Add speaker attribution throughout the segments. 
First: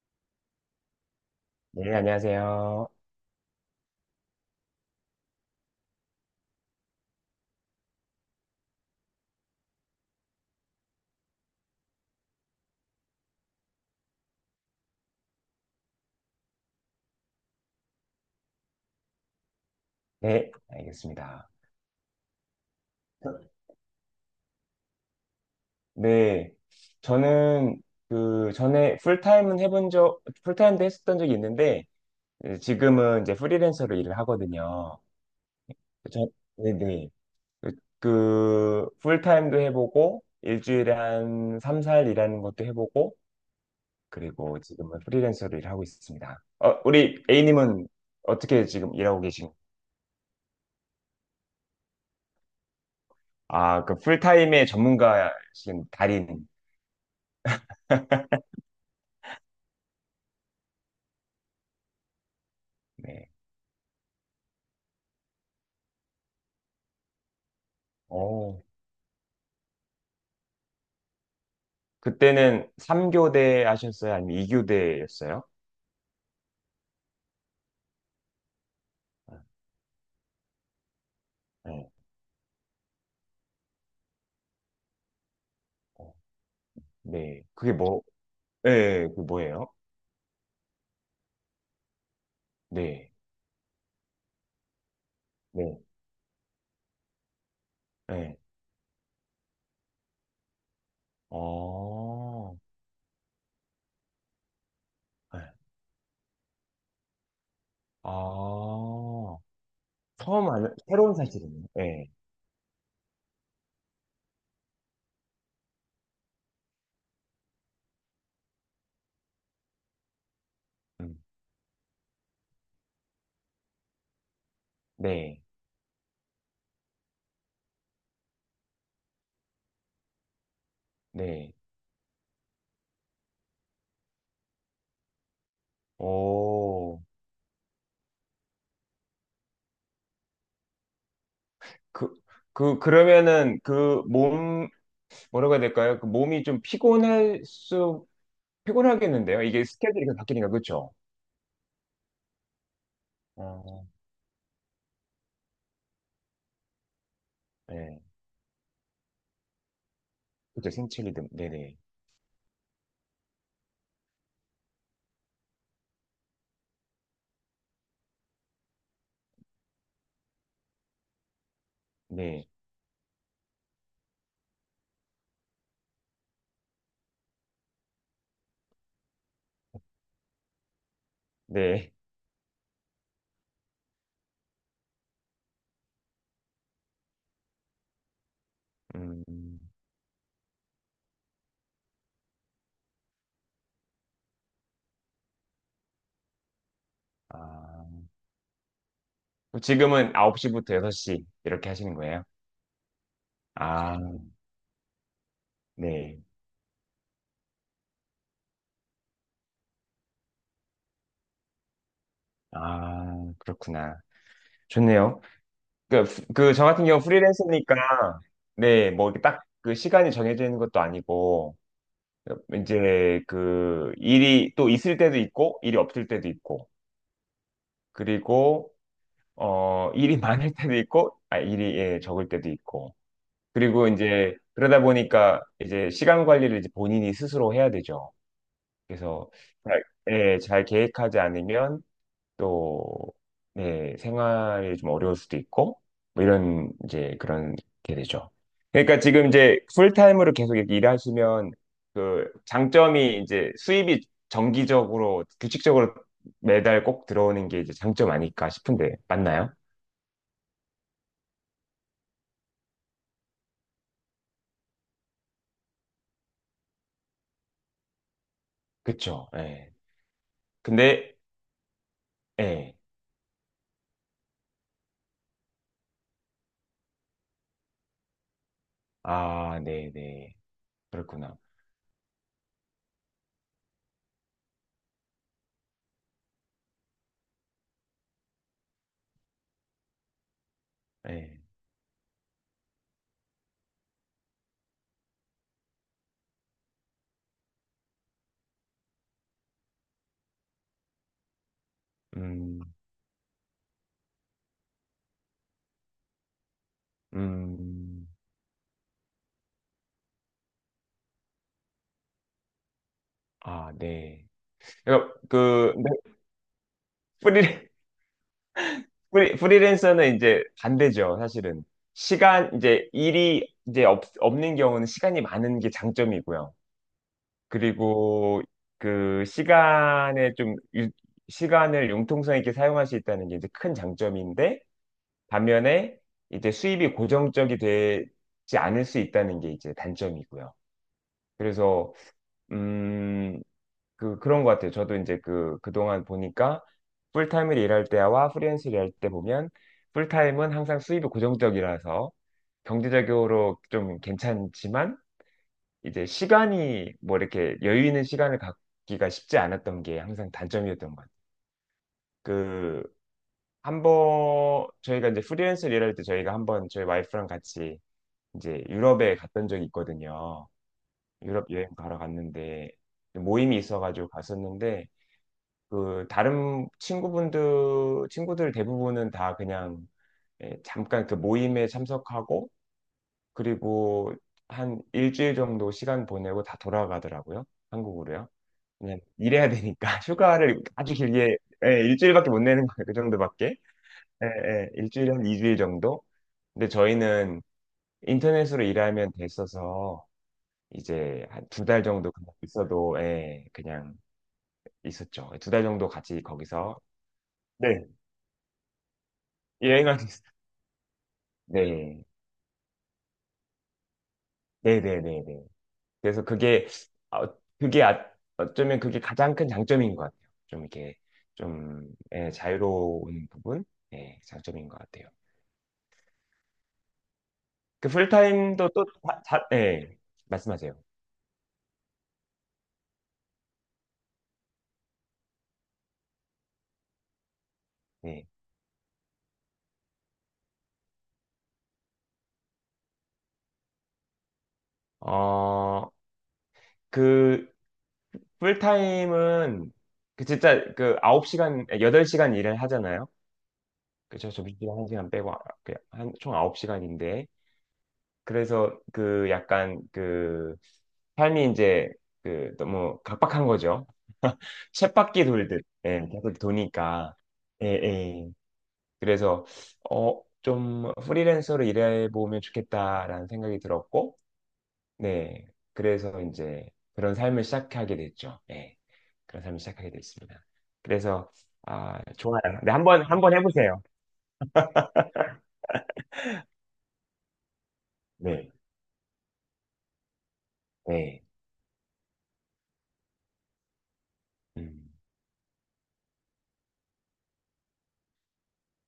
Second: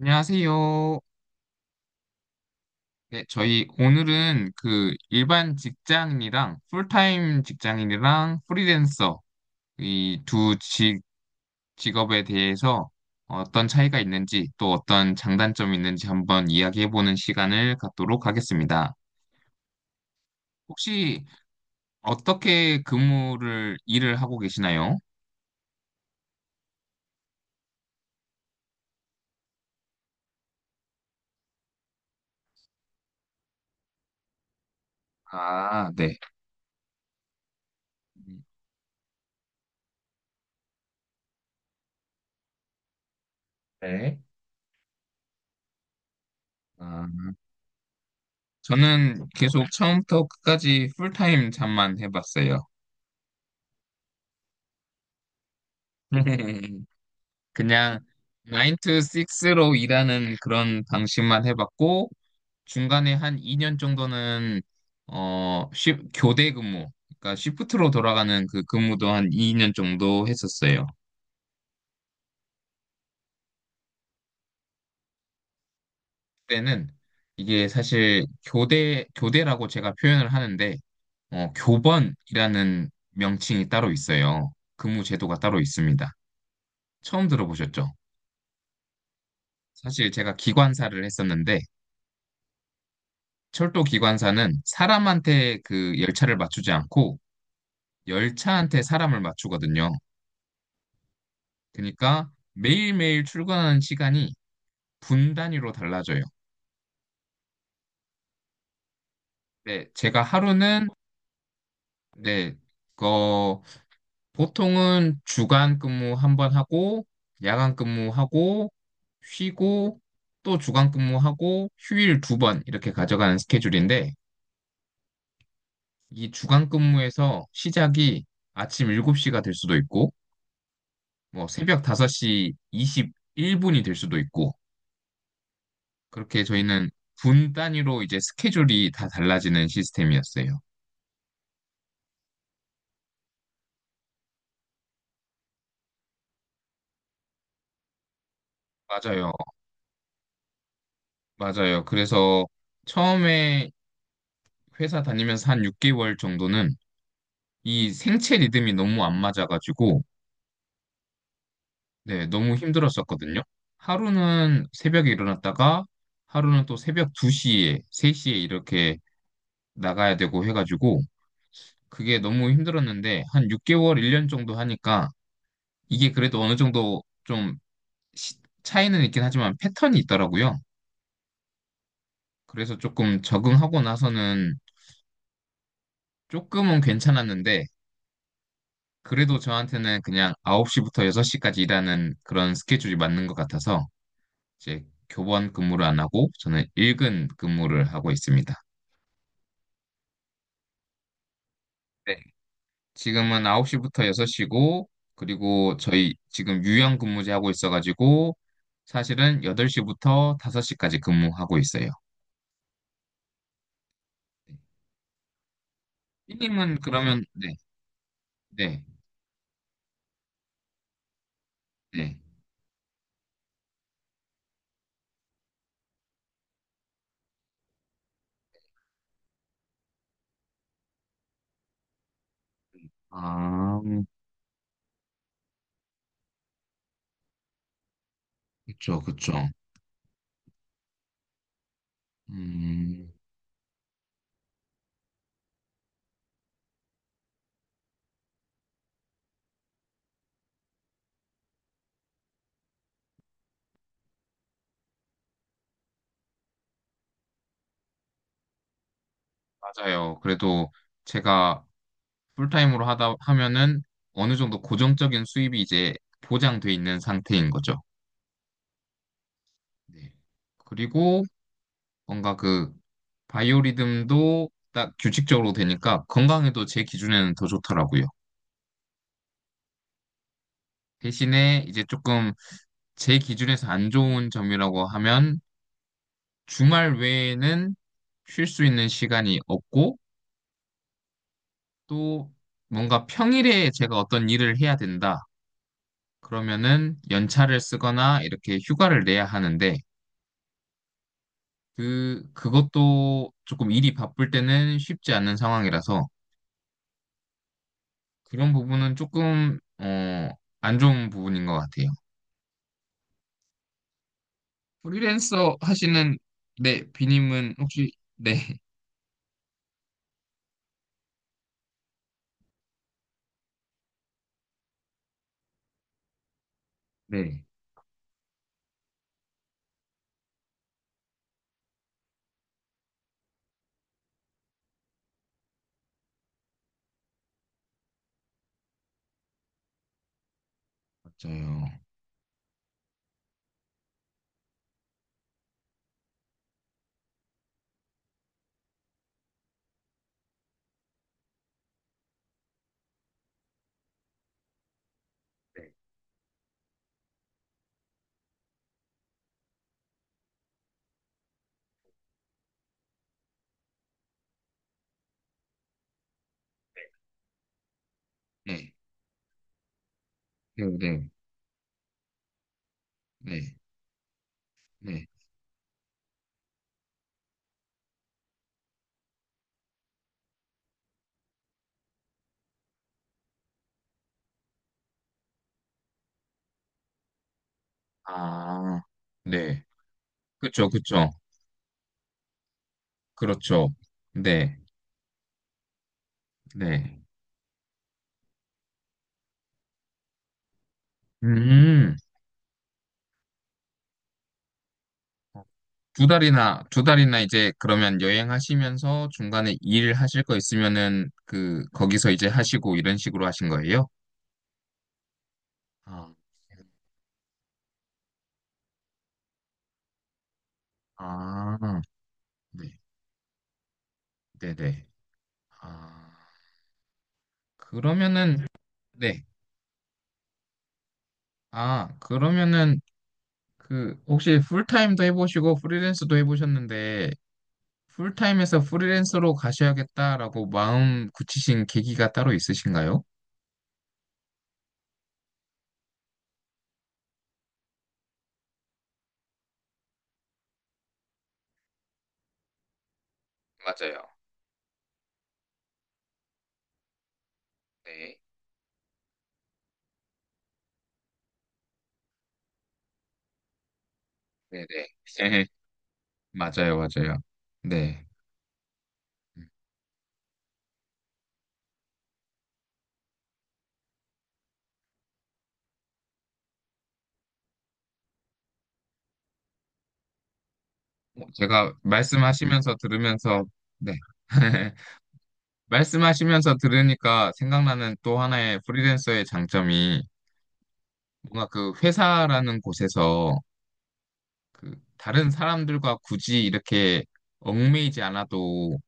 Speaker 1: 안녕하세요.
Speaker 2: 네, 안녕하세요.
Speaker 1: 네, 저희 오늘은 그 일반 직장인이랑 풀타임 직장인이랑 프리랜서 이 두 직업에 대해서 어떤 차이가 있는지 또 어떤 장단점이 있는지 한번 이야기해보는 시간을 갖도록 하겠습니다.
Speaker 2: 네,
Speaker 1: 혹시
Speaker 2: 알겠습니다.
Speaker 1: 어떻게 근무를 일을 하고 계시나요?
Speaker 2: 네, 저는 그 전에 풀타임도 했었던 적이 있는데, 예, 지금은 이제 프리랜서로 일을 하거든요.
Speaker 1: 아, 네.
Speaker 2: 저, 네네. 그, 그 풀타임도 해보고, 일주일에 한 3, 4일 일하는 것도 해보고,
Speaker 1: 네.
Speaker 2: 그리고 지금은 프리랜서로 일하고 있습니다. 어,
Speaker 1: 아,
Speaker 2: 우리 A님은 어떻게 지금 일하고
Speaker 1: 저는
Speaker 2: 가요?
Speaker 1: 계속 처음부터 끝까지 풀타임 잠만 해봤어요.
Speaker 2: 아, 그 풀타임의 전문가신 달인.
Speaker 1: 그냥 9 to 6로 일하는 그런 방식만 해봤고, 중간에
Speaker 2: 네.
Speaker 1: 한 2년 정도는, 교대 근무, 그러니까 시프트로 돌아가는
Speaker 2: 오.
Speaker 1: 그 근무도 한 2년 정도 했었어요.
Speaker 2: 그때는 3교대 하셨어요? 아니면 2교대였어요?
Speaker 1: 그때는 이게 사실 교대라고 제가 표현을 하는데,
Speaker 2: 네.
Speaker 1: 교번이라는 명칭이 따로 있어요. 근무 제도가 따로 있습니다.
Speaker 2: 어,
Speaker 1: 처음
Speaker 2: 네. 그게
Speaker 1: 들어보셨죠?
Speaker 2: 뭐, 네, 그 뭐예요?
Speaker 1: 사실 제가 기관사를 했었는데,
Speaker 2: 네.
Speaker 1: 철도 기관사는 사람한테
Speaker 2: 네.
Speaker 1: 그 열차를 맞추지 않고
Speaker 2: 네.
Speaker 1: 열차한테 사람을 맞추거든요. 그러니까
Speaker 2: 어,
Speaker 1: 매일매일 출근하는 시간이 분
Speaker 2: 네.
Speaker 1: 단위로 달라져요.
Speaker 2: 아,
Speaker 1: 네, 제가 하루는
Speaker 2: 새로운 사실이네요. 네.
Speaker 1: 네, 어, 보통은 주간 근무 한번 하고 야간 근무하고 쉬고 또 주간
Speaker 2: 음,
Speaker 1: 근무하고 휴일 두 번 이렇게 가져가는 스케줄인데
Speaker 2: 네.
Speaker 1: 이 주간 근무에서 시작이 아침 7시가 될 수도 있고 뭐
Speaker 2: 네.
Speaker 1: 새벽 5시 21분이 될 수도 있고 그렇게 저희는
Speaker 2: 오,
Speaker 1: 분 단위로 이제 스케줄이 다 달라지는 시스템이었어요.
Speaker 2: 그, 그러면은 뭐라고 해야 될까요? 그 몸이 좀
Speaker 1: 맞아요.
Speaker 2: 피곤하겠는데요? 이게 스케줄이 계속 바뀌니까, 그쵸?
Speaker 1: 맞아요. 그래서 처음에
Speaker 2: 어,
Speaker 1: 회사 다니면서 한 6개월 정도는 이
Speaker 2: 네.
Speaker 1: 생체 리듬이 너무 안 맞아가지고
Speaker 2: 그쵸, 생체 리듬. 네네.
Speaker 1: 네, 너무 힘들었었거든요. 하루는 새벽에 일어났다가 하루는 또 새벽 2시에, 3시에 이렇게 나가야 되고 해가지고 그게
Speaker 2: 네. 네.
Speaker 1: 너무 힘들었는데 한 6개월, 1년 정도 하니까 이게 그래도 어느 정도 좀 시- 차이는 있긴 하지만 패턴이 있더라고요.
Speaker 2: 네.
Speaker 1: 그래서 조금 적응하고 나서는 조금은 괜찮았는데 그래도
Speaker 2: 음,
Speaker 1: 저한테는 그냥 9시부터 6시까지 일하는 그런 스케줄이 맞는 것 같아서 이제 교번 근무를 안 하고 저는 일근 근무를
Speaker 2: 아,
Speaker 1: 하고 있습니다.
Speaker 2: 그럼 지금은 9시부터 6시 이렇게 하시는
Speaker 1: 네.
Speaker 2: 거예요?
Speaker 1: 지금은
Speaker 2: 아,
Speaker 1: 9시부터 6시고 그리고 저희
Speaker 2: 네.
Speaker 1: 지금 유연 근무제 하고 있어가지고 사실은 8시부터 5시까지 근무하고 있어요.
Speaker 2: 아, 그렇구나. 좋네요. 그, 저
Speaker 1: 삐님은
Speaker 2: 같은 경우
Speaker 1: 그러면 네.
Speaker 2: 프리랜서니까,
Speaker 1: 네,
Speaker 2: 네, 뭐, 딱 그 시간이 정해져 있는 것도 아니고,
Speaker 1: 네.
Speaker 2: 이제 그 일이 또 있을 때도 있고, 일이 없을 때도 있고, 그리고, 일이 많을 때도 있고, 아, 일이, 예, 적을 때도 있고.
Speaker 1: 아,
Speaker 2: 그리고 이제, 그러다 보니까 이제 시간 관리를 이제 본인이 스스로 해야 되죠.
Speaker 1: 그쵸,
Speaker 2: 그래서
Speaker 1: 그쵸.
Speaker 2: 잘, 예, 잘 계획하지 않으면 또,
Speaker 1: 음,
Speaker 2: 네, 생활이 좀 어려울 수도 있고, 뭐 이런, 이제 그런 게 되죠. 그러니까 지금 이제 풀타임으로 계속 이렇게 일하시면 그 장점이 이제 수입이 정기적으로, 규칙적으로 매달 꼭 들어오는 게 이제 장점 아닐까 싶은데, 맞나요?
Speaker 1: 맞아요. 그래도 제가 풀타임으로 하다 하면은 어느 정도 고정적인 수입이 이제 보장돼 있는 상태인 거죠.
Speaker 2: 그쵸, 예.
Speaker 1: 네.
Speaker 2: 근데,
Speaker 1: 그리고 뭔가 그
Speaker 2: 예.
Speaker 1: 바이오리듬도 딱 규칙적으로 되니까 건강에도 제 기준에는 더 좋더라고요.
Speaker 2: 아, 네네. 그렇구나.
Speaker 1: 대신에 이제 조금 제 기준에서 안 좋은 점이라고 하면 주말 외에는 쉴 수 있는 시간이 없고
Speaker 2: 예.
Speaker 1: 또 뭔가 평일에 제가 어떤 일을 해야 된다. 그러면은 연차를 쓰거나 이렇게 휴가를 내야 하는데 그
Speaker 2: 음,
Speaker 1: 그것도 조금 일이 바쁠 때는 쉽지 않은 상황이라서
Speaker 2: 음,
Speaker 1: 그런 부분은 조금 안 좋은 부분인 것 같아요.
Speaker 2: 아, 네. 그러니까
Speaker 1: 프리랜서
Speaker 2: 그 근데
Speaker 1: 하시는 네,
Speaker 2: 프리
Speaker 1: 비님은 혹시 네,
Speaker 2: 프리랜서는 이제 반대죠, 사실은. 시간 이제 일이 이제 없는 경우는 시간이 많은 게 장점이고요.
Speaker 1: 네,
Speaker 2: 그리고 그 시간에 시간을 융통성 있게 사용할 수 있다는 게 이제 큰 장점인데 반면에 이제 수입이 고정적이 되지 않을 수 있다는 게 이제 단점이고요.
Speaker 1: 맞아요.
Speaker 2: 그래서 음, 그런 것 같아요. 저도 이제 그동안 보니까 풀타임을 일할 때와 프리랜서 일할 때 보면 풀타임은 항상 수입이 고정적이라서 경제적으로 좀 괜찮지만 이제 시간이 뭐 이렇게 여유 있는 시간을 갖기가 쉽지 않았던 게 항상 단점이었던 것 같아요. 그, 한 번, 저희가 이제 프리랜서 일할 때 저희가 한번 저희 와이프랑 같이 이제
Speaker 1: 네,
Speaker 2: 유럽에 갔던 적이 있거든요.
Speaker 1: 네, 네,
Speaker 2: 유럽 여행 가러 갔는데
Speaker 1: 네,
Speaker 2: 모임이 있어가지고 갔었는데
Speaker 1: 네.
Speaker 2: 그 다른 친구분들 친구들 대부분은 다 그냥 예, 잠깐 그 모임에 참석하고 그리고 한 일주일 정도 시간 보내고 다 돌아가더라고요. 한국으로요.
Speaker 1: 아,
Speaker 2: 그냥 일해야
Speaker 1: 네.
Speaker 2: 되니까 휴가를
Speaker 1: 그쵸,
Speaker 2: 아주
Speaker 1: 그쵸.
Speaker 2: 길게 예, 일주일밖에 못 내는 거예요. 그 정도밖에.
Speaker 1: 그렇죠.
Speaker 2: 예,
Speaker 1: 네,
Speaker 2: 예, 일주일에 한 2주일 정도. 근데
Speaker 1: 네.
Speaker 2: 저희는 인터넷으로 일하면 됐어서 이제 한 두 달
Speaker 1: 음,
Speaker 2: 정도 그냥 있어도 예, 그냥 있었죠. 두 달 정도
Speaker 1: 두
Speaker 2: 같이
Speaker 1: 달이나,
Speaker 2: 거기서
Speaker 1: 두 달이나 이제
Speaker 2: 네,
Speaker 1: 그러면 여행하시면서 중간에
Speaker 2: 여행을
Speaker 1: 일하실
Speaker 2: 했어요.
Speaker 1: 거 있으면은 그,
Speaker 2: 네.
Speaker 1: 거기서 이제 하시고 이런 식으로 하신 거예요?
Speaker 2: 네네네네.
Speaker 1: 아,
Speaker 2: 그래서 그게, 어, 그게 아, 어쩌면 그게 가장 큰 장점인 것 같아요. 좀 이렇게,
Speaker 1: 아,
Speaker 2: 좀, 예,
Speaker 1: 네,
Speaker 2: 자유로운 부분? 예, 장점인 것
Speaker 1: 네네.
Speaker 2: 같아요.
Speaker 1: 아,
Speaker 2: 그
Speaker 1: 그러면은,
Speaker 2: 풀타임도 또, 다,
Speaker 1: 네.
Speaker 2: 다- 예, 말씀하세요.
Speaker 1: 아, 그러면은 그, 혹시 풀타임도 해보시고 프리랜서도 해보셨는데,
Speaker 2: 네.
Speaker 1: 풀타임에서 프리랜서로 가셔야겠다라고 마음 굳히신 계기가 따로 있으신가요?
Speaker 2: 어, 그, 풀타임은, 그 진짜 그 9시간, 8시간 일을 하잖아요.
Speaker 1: 맞아요.
Speaker 2: 그죠? 점심시간 1시간 빼고, 총 9시간인데,
Speaker 1: 네,
Speaker 2: 그래서 그 약간 그 삶이 이제 그 너무 각박한 거죠.
Speaker 1: 네네.
Speaker 2: 쳇바퀴 돌듯 예, 계속
Speaker 1: 맞아요,
Speaker 2: 도니까
Speaker 1: 맞아요.
Speaker 2: 예,
Speaker 1: 네.
Speaker 2: 예. 그래서 좀 프리랜서로 일해보면 좋겠다라는 생각이 들었고 네 그래서 이제 그런 삶을 시작하게 됐죠. 예, 그런 삶을 시작하게 됐습니다. 그래서
Speaker 1: 제가
Speaker 2: 아 좋아요. 네
Speaker 1: 말씀하시면서
Speaker 2: 한번 한번
Speaker 1: 들으면서,
Speaker 2: 해보세요.
Speaker 1: 네. 말씀하시면서 들으니까 생각나는 또
Speaker 2: 네,
Speaker 1: 하나의 프리랜서의 장점이
Speaker 2: 네,
Speaker 1: 뭔가 그 회사라는 곳에서 그
Speaker 2: 음,
Speaker 1: 다른 사람들과 굳이 이렇게 얽매이지 않아도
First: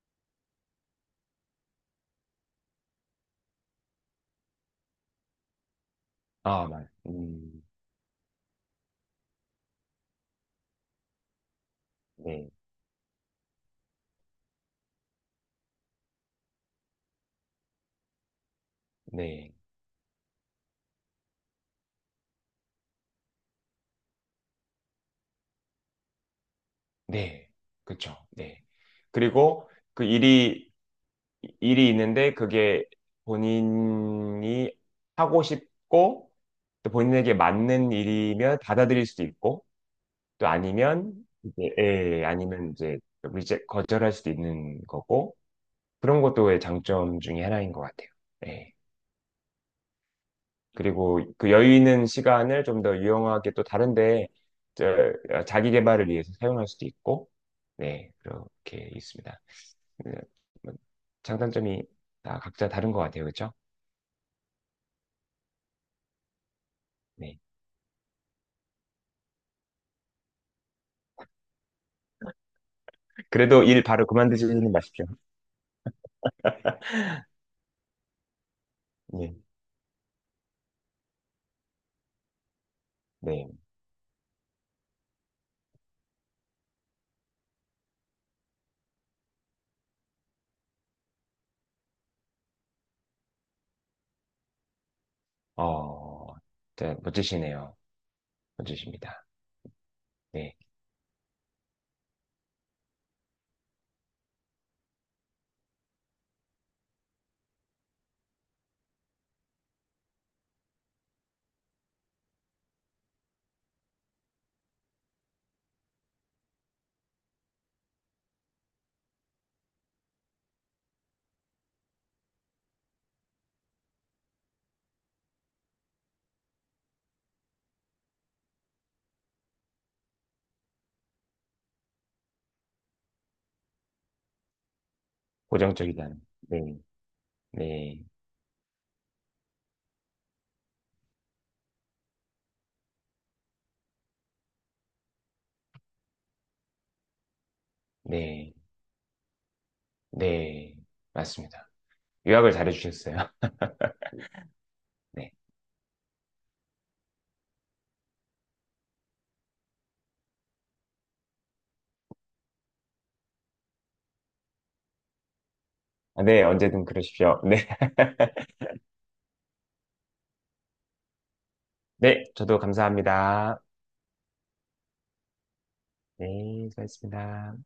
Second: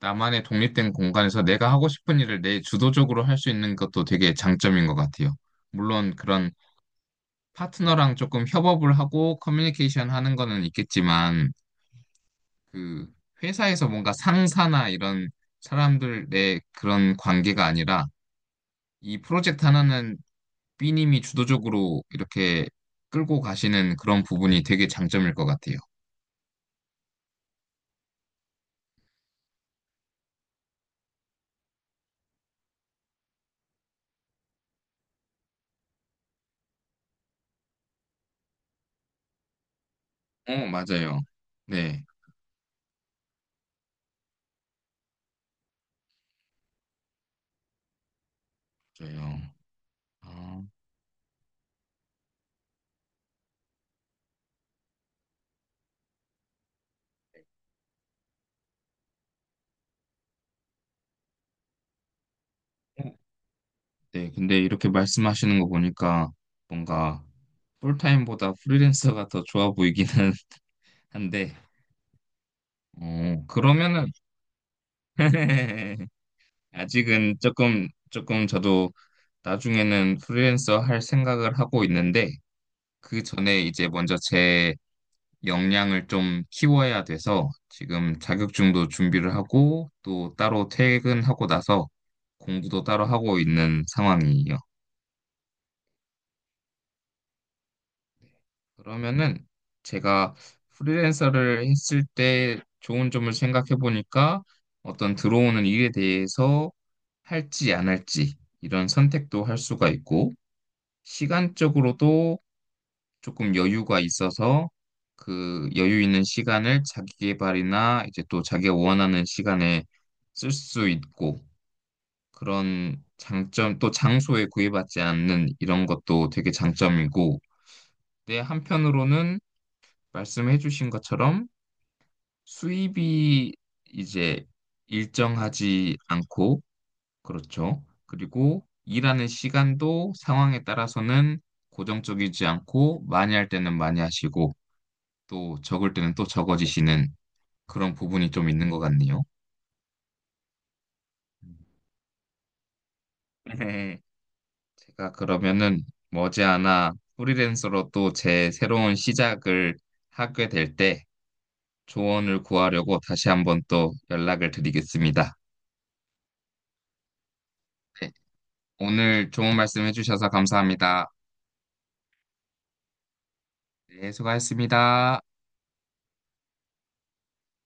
Speaker 1: 나만의 독립된 공간에서 내가 하고 싶은 일을 내 주도적으로 할 수 있는 것도 되게 장점인 것 같아요. 물론 그런
Speaker 2: 아,
Speaker 1: 파트너랑 조금 협업을 하고 커뮤니케이션 하는 거는 있겠지만
Speaker 2: 네,
Speaker 1: 그 회사에서 뭔가 상사나 이런 사람들의 그런 관계가 아니라 이
Speaker 2: 네.
Speaker 1: 프로젝트 하나는 B님이 주도적으로 이렇게 끌고 가시는 그런 부분이 되게 장점일 것 같아요.
Speaker 2: 네, 그렇죠. 네. 그리고 그 일이 있는데 그게 본인이 하고 싶고 또 본인에게 맞는 일이면 받아들일 수도 있고 또
Speaker 1: 어,
Speaker 2: 아니면
Speaker 1: 맞아요.
Speaker 2: 이제
Speaker 1: 네,
Speaker 2: 예, 아니면 이제 리제 거절할 수도 있는 거고 그런 것도 장점 중에 하나인 것 같아요. 예.
Speaker 1: 맞아요. 아,
Speaker 2: 그리고 그 여유 있는 시간을 좀 더 유용하게 또 다른데 자기 개발을 위해서 사용할 수도 있고 네, 그렇게 있습니다. 그, 뭐, 장단점이 다 각자 다른 것 같아요. 그렇죠?
Speaker 1: 네, 근데 이렇게 말씀하시는 거 보니까 뭔가
Speaker 2: 네.
Speaker 1: 풀타임보다 프리랜서가 더 좋아 보이기는 한데,
Speaker 2: 그래도 일
Speaker 1: 그러면은,
Speaker 2: 바로 그만두지는 마십시오.
Speaker 1: 아직은 조금 저도
Speaker 2: 네.
Speaker 1: 나중에는 프리랜서 할 생각을 하고 있는데, 그
Speaker 2: 네.
Speaker 1: 전에 이제 먼저 제 역량을 좀 키워야 돼서 지금 자격증도 준비를 하고 또 따로 퇴근하고 나서 공부도 따로 하고 있는 상황이에요.
Speaker 2: 어, 진짜 멋지시네요. 멋지십니다.
Speaker 1: 그러면은 제가
Speaker 2: 네.
Speaker 1: 프리랜서를 했을 때 좋은 점을 생각해 보니까 어떤 들어오는 일에 대해서 할지 안 할지 이런 선택도 할 수가 있고, 시간적으로도 조금 여유가 있어서 그 여유 있는 시간을 자기 개발이나 이제 또 자기가 원하는 시간에 쓸 수 있고 그런 장점 또 장소에 구애받지 않는 이런 것도 되게 장점이고 근데 한편으로는 말씀해 주신 것처럼 수입이 이제 일정하지
Speaker 2: 고정적이다는.
Speaker 1: 않고
Speaker 2: 네.
Speaker 1: 그렇죠.
Speaker 2: 네.
Speaker 1: 그리고 일하는 시간도 상황에 따라서는 고정적이지 않고 많이 할 때는 많이 하시고 또 적을 때는 또 적어지시는 그런 부분이 좀
Speaker 2: 네.
Speaker 1: 있는 것 같네요.
Speaker 2: 네.
Speaker 1: 음.
Speaker 2: 맞습니다. 요약을 잘해주셨어요.
Speaker 1: 네. 제가
Speaker 2: 네.
Speaker 1: 그러면은 머지않아 프리랜서로 또 제 새로운 시작을 하게 될 때 조언을 구하려고 다시 한번 또 연락을 드리겠습니다.
Speaker 2: 아, 네. 언제든 그러십시오. 네.
Speaker 1: 네. 오늘 좋은 말씀 해주셔서 감사합니다.
Speaker 2: 네. 저도 감사합니다.
Speaker 1: 네, 수고하셨습니다.
Speaker 2: 네. 수고하셨습니다.